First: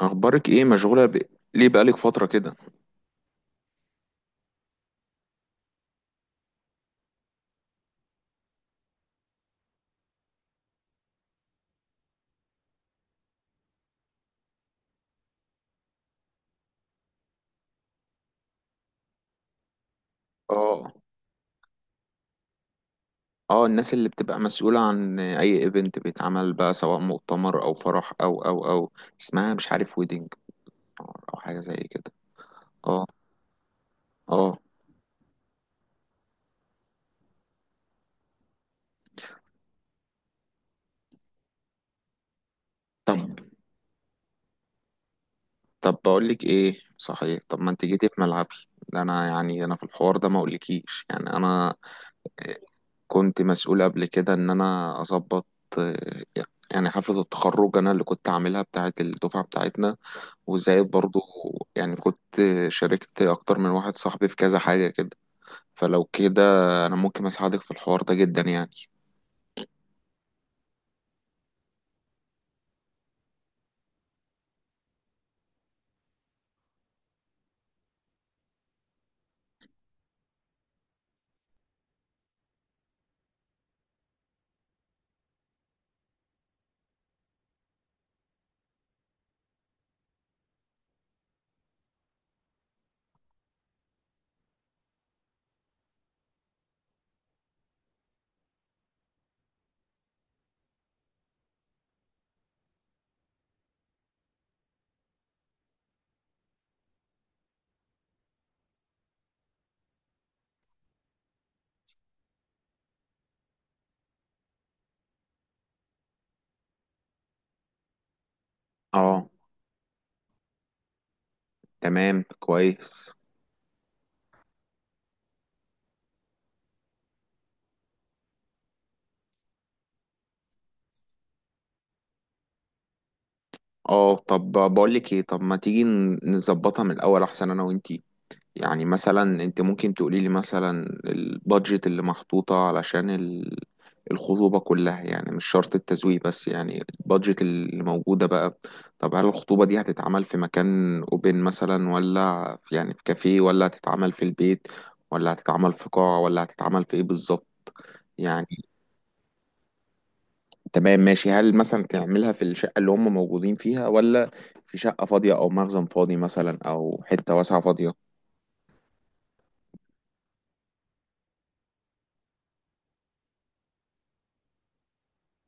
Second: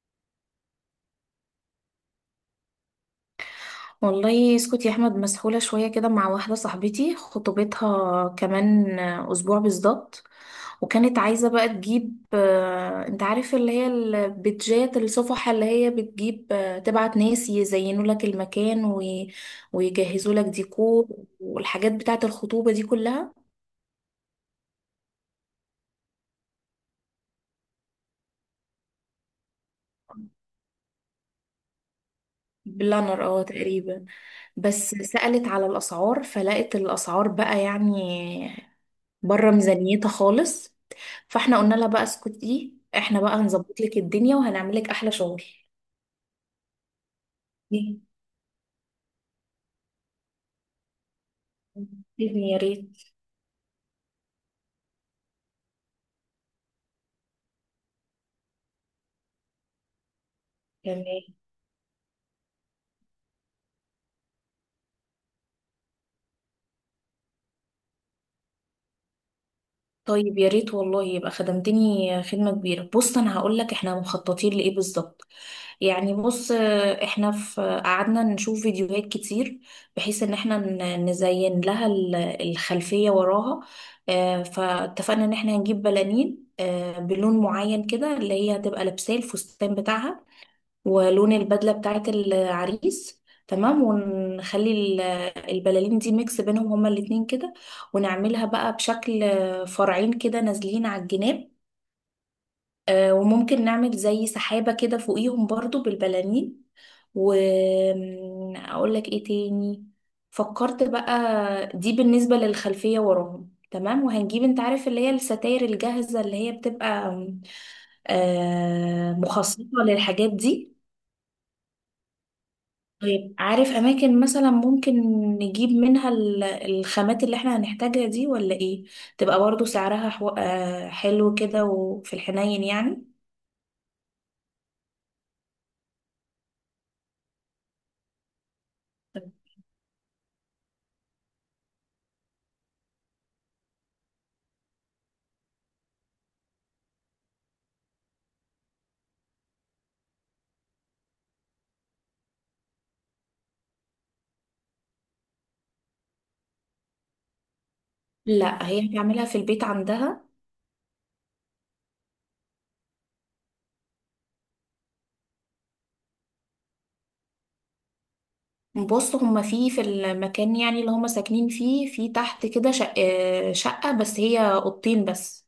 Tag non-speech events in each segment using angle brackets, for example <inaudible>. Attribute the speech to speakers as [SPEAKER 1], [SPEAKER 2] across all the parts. [SPEAKER 1] اخبارك ايه؟ مشغوله ليه بقالك فتره كده؟
[SPEAKER 2] والله اسكت يا احمد، مسحولة شوية كده مع واحدة صاحبتي، خطوبتها كمان اسبوع بالظبط. وكانت عايزة بقى تجيب انت عارف اللي هي البيتجات الصفحة اللي هي بتجيب تبعت ناس يزينوا لك المكان ويجهزوا لك
[SPEAKER 1] اه
[SPEAKER 2] ديكور والحاجات بتاعة الخطوبة دي كلها.
[SPEAKER 1] اه. الناس اللي بتبقى مسؤوله عن اي ايفنت بيتعمل بقى، سواء مؤتمر او فرح او اسمها مش عارف، ويدنج او حاجه زي كده. اه
[SPEAKER 2] بلانر اه تقريبا.
[SPEAKER 1] اه.
[SPEAKER 2] بس سألت على الأسعار فلقت الأسعار بقى يعني بره ميزانيتها خالص. فاحنا قلنا لها بقى اسكتي، احنا
[SPEAKER 1] طب
[SPEAKER 2] بقى هنظبط لك الدنيا وهنعمل لك احلى شغل <laughs>
[SPEAKER 1] طب بقول لك ايه، صحيح، طب ما انت
[SPEAKER 2] إيه؟
[SPEAKER 1] جيتي في ملعبي. ده انا، يعني انا في الحوار ده ما اقولكيش، يعني انا
[SPEAKER 2] إذني
[SPEAKER 1] آه،
[SPEAKER 2] يا ريت.
[SPEAKER 1] كنت مسؤول قبل كده ان انا اظبط. آه، يعني حفله التخرج انا اللي كنت عاملها بتاعه الدفعه بتاعتنا، وزائد برضو،
[SPEAKER 2] تمام.
[SPEAKER 1] يعني كنت شاركت أكتر من واحد صاحبي في كذا حاجة كده. فلو كده، أنا ممكن أساعدك في الحوار ده جدا يعني.
[SPEAKER 2] طيب يا ريت والله، يبقى خدمتني خدمة كبيرة. بص انا هقول لك احنا مخططين لايه بالظبط. يعني بص، احنا في قعدنا نشوف فيديوهات كتير بحيث ان احنا نزين لها الخلفية وراها. فاتفقنا ان احنا هنجيب بلالين بلون معين كده اللي هي هتبقى لابساه الفستان بتاعها، ولون البدلة بتاعت العريس. تمام. ونخلي البلالين دي ميكس بينهم هما الاتنين كده، ونعملها بقى بشكل فرعين كده نازلين على الجناب. وممكن نعمل زي سحابة كده فوقيهم برضو بالبلالين. وأقول لك ايه تاني، فكرت بقى. دي بالنسبة للخلفية وراهم، تمام. وهنجيب انت عارف اللي هي الستاير الجاهزة اللي هي بتبقى
[SPEAKER 1] اه
[SPEAKER 2] مخصصة للحاجات دي.
[SPEAKER 1] تمام كويس.
[SPEAKER 2] طيب، عارف اماكن مثلا ممكن نجيب منها الخامات اللي احنا هنحتاجها دي ولا ايه؟ تبقى برضو سعرها حو... آه، حلو كده وفي الحنين يعني.
[SPEAKER 1] اه طب بقولك ايه، طب ما تيجي نظبطها من الأول أحسن أنا وإنتي. يعني مثلا انت ممكن تقولي لي مثلا البادجت اللي محطوطة علشان الخطوبة كلها، يعني مش شرط التزويق بس، يعني البادجت اللي موجودة بقى. طب هل الخطوبة دي هتتعمل في مكان اوبن مثلا، ولا في كافيه، ولا هتتعمل في البيت، ولا هتتعمل في قاعة، ولا هتتعمل في ايه بالظبط يعني؟
[SPEAKER 2] لا، هي بتعملها في البيت عندها.
[SPEAKER 1] تمام ماشي. هل مثلا تعملها في الشقة اللي هم موجودين فيها، ولا في شقة فاضية او مخزن فاضي مثلا، او حتة واسعة فاضية؟
[SPEAKER 2] بص هما في المكان يعني اللي هما ساكنين فيه، في تحت كده شق... آه، شقة بس، هي أوضتين بس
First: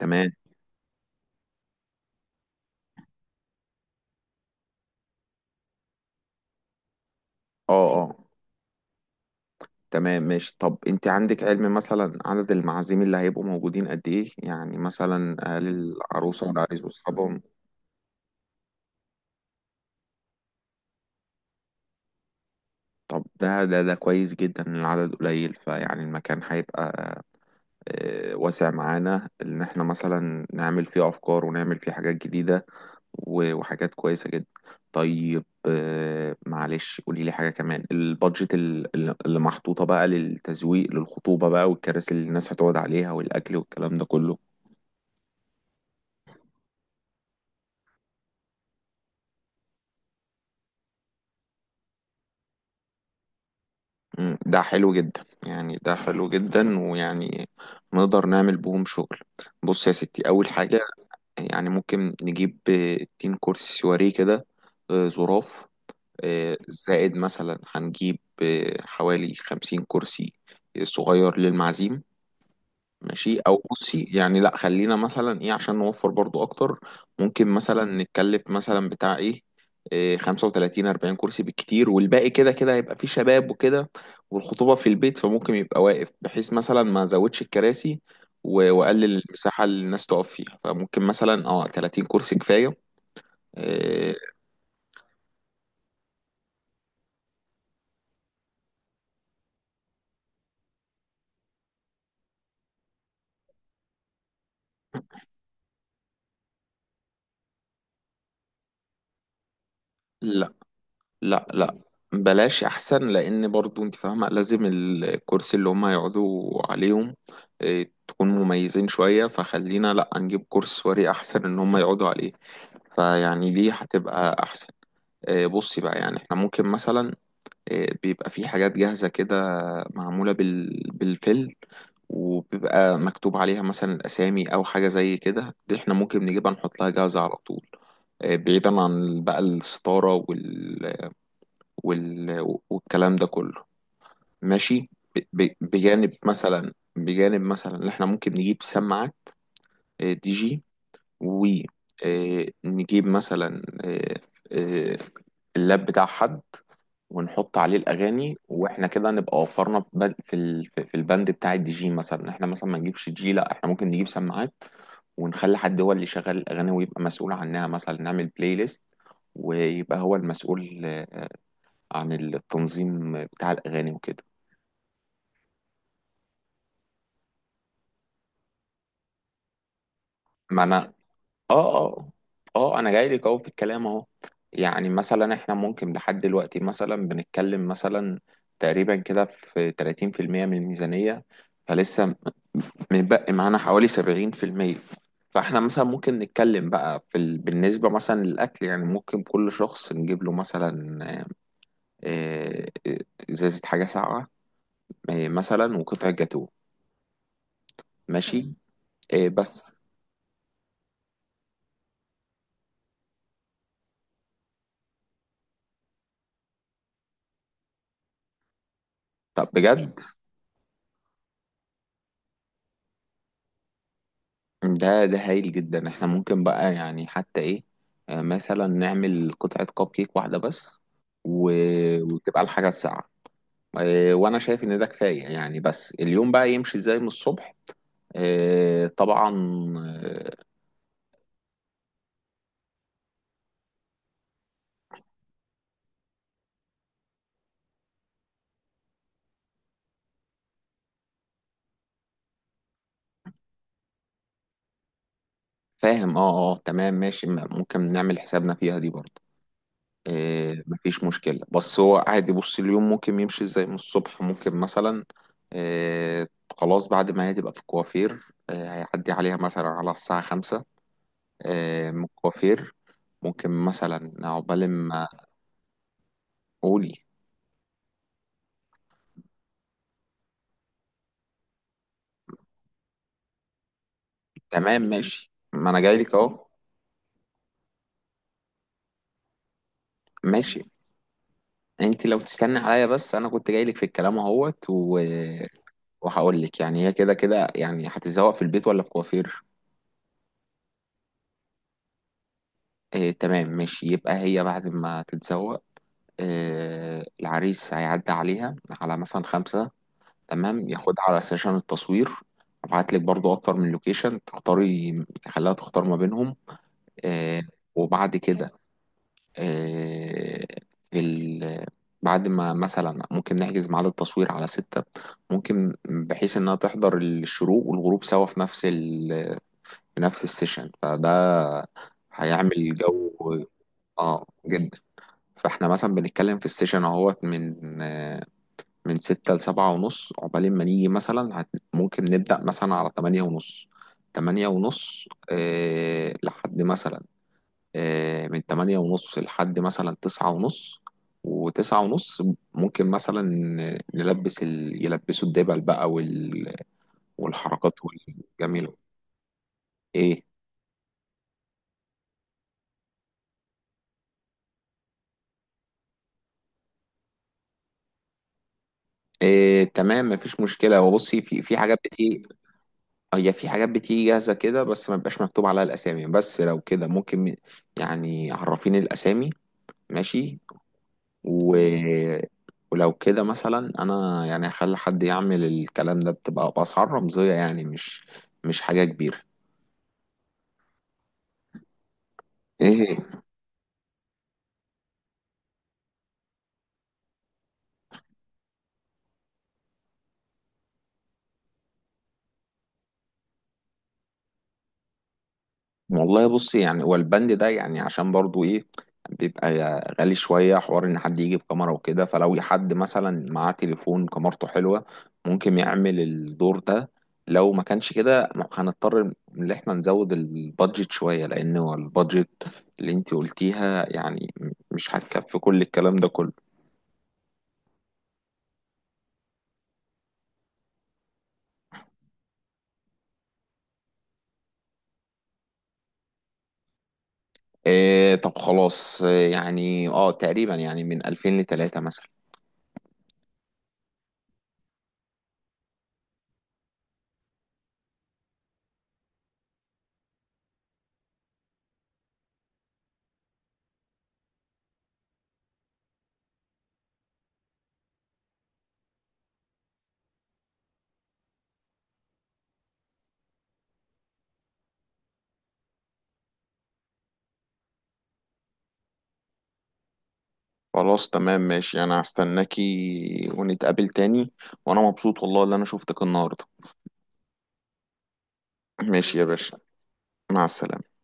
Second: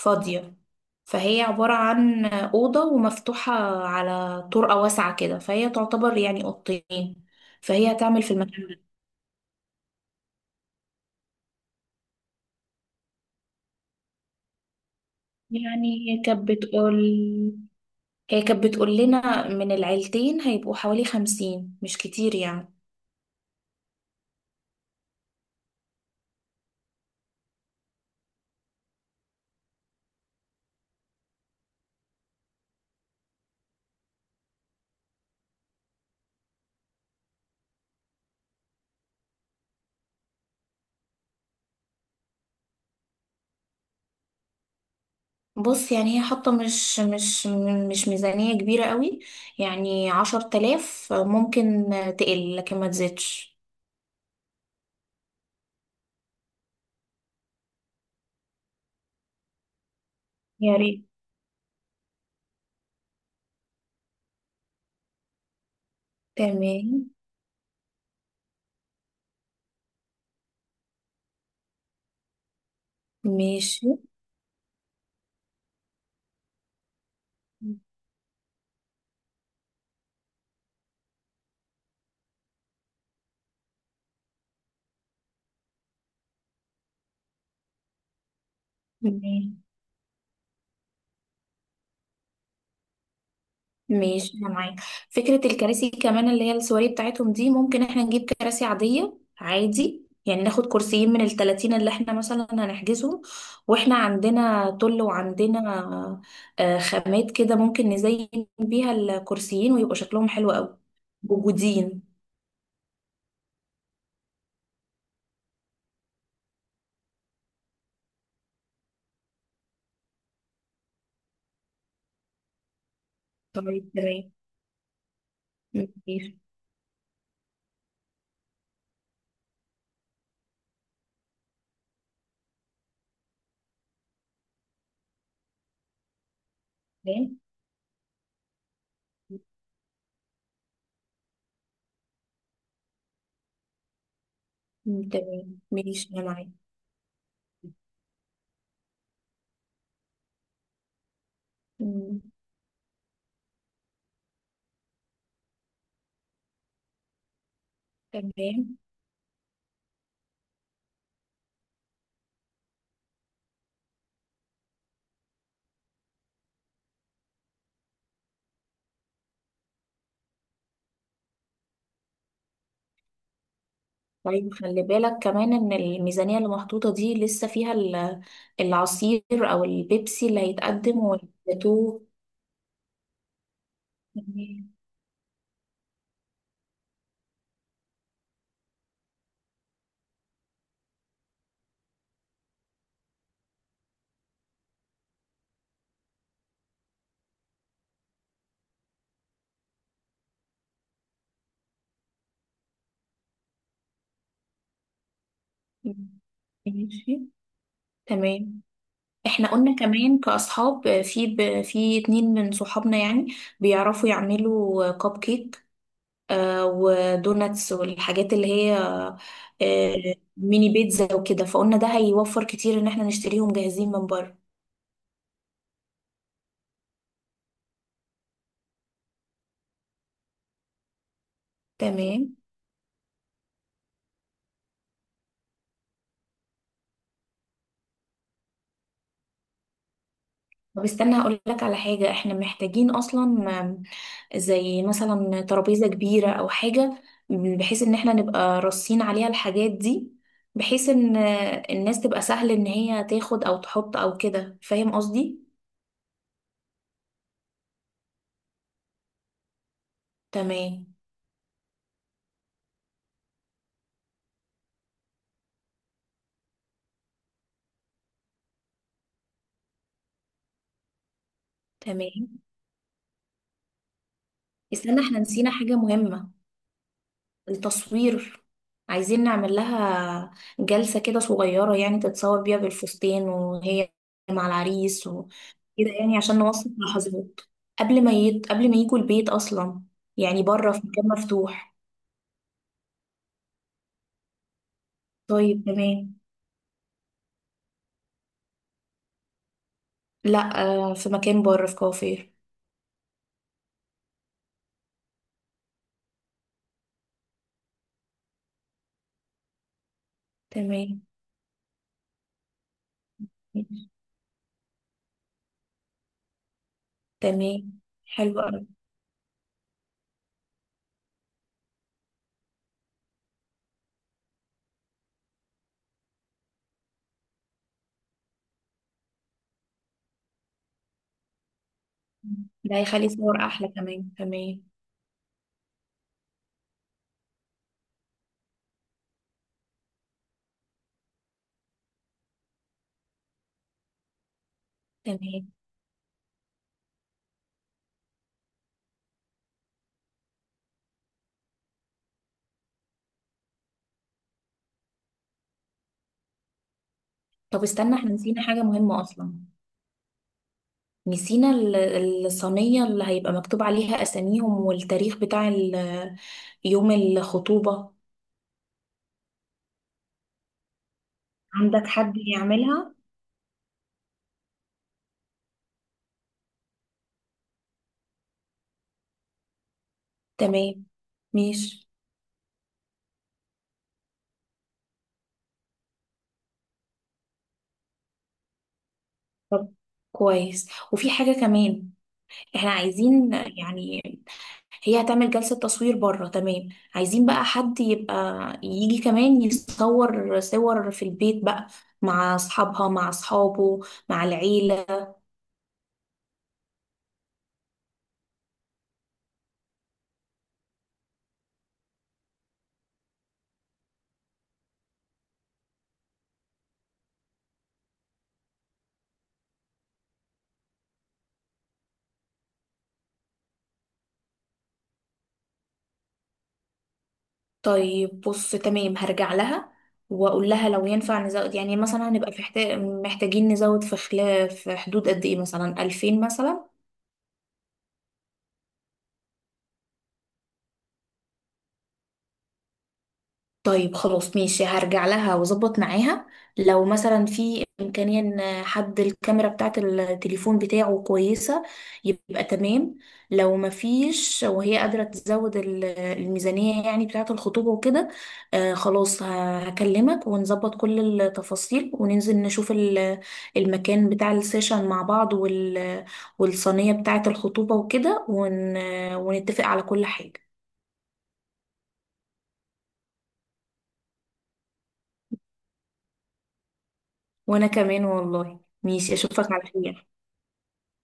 [SPEAKER 1] تمام.
[SPEAKER 2] فهي عبارة عن أوضة ومفتوحة على طرقة واسعة كده، فهي تعتبر يعني أوضتين.
[SPEAKER 1] اه
[SPEAKER 2] فهي
[SPEAKER 1] اه
[SPEAKER 2] هتعمل في المكان.
[SPEAKER 1] تمام ماشي. طب انت عندك علم مثلا عدد المعازيم اللي هيبقوا موجودين قد ايه؟ يعني مثلا هل
[SPEAKER 2] يعني هي
[SPEAKER 1] العروسة
[SPEAKER 2] كانت
[SPEAKER 1] والعريس
[SPEAKER 2] بتقول،
[SPEAKER 1] واصحابهم؟
[SPEAKER 2] هي كانت بتقول لنا من العيلتين هيبقوا حوالي خمسين، مش كتير يعني.
[SPEAKER 1] طب ده كويس جدا ان العدد قليل، فيعني المكان هيبقى واسع معانا، ان احنا مثلا نعمل فيه افكار ونعمل فيه حاجات جديدة وحاجات كويسة جدا. طيب معلش، قولي لي حاجة كمان. البادجت اللي محطوطة بقى للتزويق للخطوبة بقى، والكراسي اللي الناس هتقعد عليها، والاكل والكلام ده كله؟
[SPEAKER 2] بص يعني هي حاطة مش ميزانية كبيرة قوي. يعني عشر تلاف ممكن تقل، لكن ما تزيدش.
[SPEAKER 1] ده حلو جدا يعني، ده حلو جدا، ويعني نقدر نعمل بهم شغل. بص يا ستي، أول
[SPEAKER 2] يا
[SPEAKER 1] حاجة،
[SPEAKER 2] ريت.
[SPEAKER 1] يعني ممكن نجيب تين كرسي سواريه كده، زراف.
[SPEAKER 2] تمام.
[SPEAKER 1] زائد مثلا هنجيب حوالي 50 كرسي صغير للمعازيم. ماشي. او
[SPEAKER 2] ماشي
[SPEAKER 1] بصي يعني، لا، خلينا مثلا ايه، عشان نوفر برضو اكتر، ممكن مثلا نتكلف مثلا بتاع ايه، إيه، 35 40 كرسي بالكتير، والباقي كده كده هيبقى فيه شباب وكده، والخطوبة في البيت، فممكن يبقى واقف بحيث مثلا ما ازودش الكراسي واقلل المساحة اللي الناس تقف فيها. فممكن مثلا اه 30 كرسي كفاية. إيه،
[SPEAKER 2] ماشي انا معاك. فكره الكراسي كمان اللي هي السواري بتاعتهم دي، ممكن احنا نجيب كراسي عاديه عادي يعني، ناخد كرسيين من التلاتين اللي احنا مثلا هنحجزهم. واحنا عندنا طل وعندنا خامات كده ممكن نزين بيها الكرسيين ويبقوا شكلهم حلو قوي.
[SPEAKER 1] لا لا،
[SPEAKER 2] موجودين.
[SPEAKER 1] بلاش احسن، لان برضو انت فاهمه لازم الكرسي اللي هم يقعدوا عليهم تكون مميزين شويه. فخلينا لا، نجيب كرسي سواري احسن ان هم يقعدوا عليه، فيعني دي
[SPEAKER 2] طيب تمام
[SPEAKER 1] هتبقى احسن. بصي بقى، يعني احنا
[SPEAKER 2] ماشي.
[SPEAKER 1] ممكن مثلا بيبقى في حاجات جاهزه كده، معموله بالفيل، وبيبقى مكتوب عليها مثلا الاسامي او حاجه زي كده، دي احنا ممكن نجيبها نحط لها جاهزه على
[SPEAKER 2] تمام.
[SPEAKER 1] طول. بعيدا عن بقى الستاره والكلام ده كله، ماشي.
[SPEAKER 2] تمام ماشي
[SPEAKER 1] بجانب
[SPEAKER 2] انا معاك.
[SPEAKER 1] مثلا بجانب مثلا، اللي احنا ممكن نجيب سماعة دي جي،
[SPEAKER 2] مم،
[SPEAKER 1] ونجيب مثلا آه، اللاب بتاع حد ونحط عليه الاغاني،
[SPEAKER 2] تمام.
[SPEAKER 1] واحنا كده نبقى وفرنا في بند- في ال- في في البند بتاع الدي جي. مثلا احنا مثلا ما نجيبش دي جي، لا احنا ممكن نجيب سماعات ونخلي حد هو اللي يشغل الاغاني ويبقى مسؤول عنها، مثلا نعمل بلاي ليست، ويبقى هو المسؤول عن التنظيم بتاع الأغاني وكده.
[SPEAKER 2] طيب خلي بالك كمان ان الميزانية اللي محطوطة دي لسه فيها العصير او البيبسي اللي
[SPEAKER 1] ما أنا،
[SPEAKER 2] هيتقدم
[SPEAKER 1] آه
[SPEAKER 2] والجاتوه.
[SPEAKER 1] آه آه أنا جاي لك أهو في الكلام أهو.
[SPEAKER 2] تمام.
[SPEAKER 1] يعني مثلا إحنا ممكن لحد دلوقتي مثلا بنتكلم مثلا تقريبا كده في 30% من الميزانية. فلسه متبقي معانا حوالي 70%. فإحنا مثلا ممكن نتكلم بقى بالنسبة مثلا للأكل، يعني ممكن كل شخص نجيب له مثلا آه، إزازة حاجة ساقعة، مثلا، وقطع جاتوه.
[SPEAKER 2] ماشي.
[SPEAKER 1] ماشي.
[SPEAKER 2] تمام. احنا قلنا
[SPEAKER 1] بس.
[SPEAKER 2] كمان كأصحاب في اتنين من صحابنا يعني بيعرفوا يعملوا كب كيك، ودوناتس والحاجات اللي هي
[SPEAKER 1] طب بجد،
[SPEAKER 2] ميني بيتزا وكده، فقلنا ده هيوفر كتير ان احنا نشتريهم جاهزين من بره.
[SPEAKER 1] ده هايل جدا. احنا ممكن بقى، يعني حتى ايه، مثلا نعمل قطعة كب كيك واحدة بس، و...
[SPEAKER 2] تمام.
[SPEAKER 1] وتبقى الحاجة الساعة، وانا شايف ان ده كفاية يعني. بس اليوم بقى يمشي ازاي من الصبح؟ طبعا. آه،
[SPEAKER 2] طب استنى هقول لك على حاجة احنا محتاجين اصلا، زي مثلا ترابيزة كبيرة أو حاجة، بحيث إن احنا نبقى راصين عليها الحاجات دي، بحيث إن الناس تبقى سهل إن هي تاخد أو تحط أو كده. فاهم قصدي؟
[SPEAKER 1] فاهم. اه. تمام ماشي. ممكن نعمل حسابنا فيها دي برضه،
[SPEAKER 2] تمام.
[SPEAKER 1] مفيش مشكلة. بس هو عادي، بص، اليوم ممكن يمشي ازاي من الصبح؟ ممكن مثلا آه، خلاص بعد ما هي تبقى في الكوافير، هيعدي عليها مثلا على الساعة 5، من
[SPEAKER 2] تمام.
[SPEAKER 1] الكوافير، ممكن مثلا عقبال
[SPEAKER 2] استنى،
[SPEAKER 1] ما.
[SPEAKER 2] احنا نسينا حاجة مهمة:
[SPEAKER 1] قولي.
[SPEAKER 2] التصوير. عايزين نعمل لها جلسة كده صغيرة يعني تتصور بيها بالفستان، وهي مع
[SPEAKER 1] تمام
[SPEAKER 2] العريس
[SPEAKER 1] ماشي، ما انا
[SPEAKER 2] وكده.
[SPEAKER 1] جاي لك
[SPEAKER 2] يعني عشان
[SPEAKER 1] اهو.
[SPEAKER 2] نوثق لحظات قبل ما قبل ما يجوا البيت أصلا، يعني
[SPEAKER 1] ماشي.
[SPEAKER 2] بره في مكان مفتوح.
[SPEAKER 1] انت لو تستني عليا بس، انا كنت جاي لك في الكلام اهوت
[SPEAKER 2] طيب تمام.
[SPEAKER 1] وهقول لك. يعني هي كده كده يعني هتتزوق في البيت ولا في كوافير؟
[SPEAKER 2] لا، في مكان بره في كافيه.
[SPEAKER 1] آه تمام ماشي. يبقى هي بعد ما تتزوق، آه، العريس هيعدي عليها على مثلا 5، تمام،
[SPEAKER 2] تمام.
[SPEAKER 1] ياخدها على سيشن التصوير. ابعت لك برضو اكتر من لوكيشن، تختاري تخليها تختار ما بينهم. آه.
[SPEAKER 2] تمام.
[SPEAKER 1] وبعد
[SPEAKER 2] حلو
[SPEAKER 1] كده
[SPEAKER 2] قوي.
[SPEAKER 1] آه، في ال... بعد ما مثلا ممكن نحجز ميعاد التصوير على 6، ممكن بحيث انها تحضر الشروق والغروب سوا في نفس السيشن، فده هيعمل
[SPEAKER 2] ده هيخلي
[SPEAKER 1] جو.
[SPEAKER 2] صور احلى كمان.
[SPEAKER 1] اه
[SPEAKER 2] تمام.
[SPEAKER 1] جدا. فاحنا مثلا بنتكلم في السيشن اهوت من من 6 لـ7:30، عقبال ما نيجي مثلا ممكن نبدأ مثلا على 8:30.
[SPEAKER 2] تمام.
[SPEAKER 1] لحد مثلا، من 8:30 لحد مثلا 9:30. وتسعة ونص ممكن مثلا يلبسوا الدبل بقى
[SPEAKER 2] طب
[SPEAKER 1] والحركات
[SPEAKER 2] استنى، احنا نسينا حاجة
[SPEAKER 1] والجميلة.
[SPEAKER 2] مهمة اصلا،
[SPEAKER 1] ايه؟
[SPEAKER 2] نسينا الصينية اللي هيبقى مكتوب عليها اساميهم والتاريخ بتاع يوم الخطوبة.
[SPEAKER 1] إيه تمام مفيش مشكلة. هو بصي، في حاجات
[SPEAKER 2] عندك حد
[SPEAKER 1] بتيجي،
[SPEAKER 2] يعملها؟
[SPEAKER 1] هي في حاجات بتيجي جاهزة كده بس ما بيبقاش مكتوب عليها الأسامي، بس لو كده ممكن يعني عرفيني الأسامي. ماشي.
[SPEAKER 2] تمام
[SPEAKER 1] و...
[SPEAKER 2] ماشي.
[SPEAKER 1] ولو كده مثلا، أنا يعني هخلي حد يعمل الكلام ده، بتبقى بأسعار رمزية يعني، مش حاجة كبيرة.
[SPEAKER 2] طب كويس. وفي حاجة كمان، احنا
[SPEAKER 1] ايه.
[SPEAKER 2] عايزين يعني هي هتعمل جلسة تصوير بره، تمام، عايزين بقى حد يبقى يجي كمان يصور صور في البيت بقى، مع اصحابها مع اصحابه مع العيلة.
[SPEAKER 1] والله بصي يعني، والبند ده يعني عشان برضو ايه، بيبقى غالي شوية حوار ان حد يجيب كاميرا وكده. فلو حد مثلا معاه تليفون كاميرته حلوة، ممكن يعمل الدور ده. لو ما كانش كده، هنضطر ان احنا نزود البادجت شوية، لان هو البادجت اللي انت قلتيها يعني مش هتكفي كل الكلام ده كله.
[SPEAKER 2] طيب بص تمام، هرجع لها واقول لها لو ينفع نزود، يعني مثلا هنبقى في محتاجين نزود، في خلاف في حدود قد ايه، مثلا 2000 مثلا.
[SPEAKER 1] إيه، طب خلاص. إيه يعني، اه، تقريبا يعني من 2000 لتلاتة مثلا.
[SPEAKER 2] طيب خلاص ماشي، هرجع لها واظبط معاها لو مثلا في امكانيه ان حد الكاميرا بتاعه التليفون بتاعه كويسه، يبقى تمام. لو ما فيش، وهي قادره تزود الميزانيه يعني بتاعه الخطوبه وكده، آه خلاص هكلمك ونظبط كل التفاصيل، وننزل نشوف المكان بتاع السيشن مع بعض، والصينيه بتاعه الخطوبه وكده ونتفق على كل حاجه.
[SPEAKER 1] خلاص تمام ماشي. انا هستناكي ونتقابل تاني، وانا مبسوط والله اللي انا شفتك النهارده.
[SPEAKER 2] وانا كمان والله، ماشي،
[SPEAKER 1] ماشي يا
[SPEAKER 2] اشوفك
[SPEAKER 1] باشا.
[SPEAKER 2] على خير.
[SPEAKER 1] مع السلامة.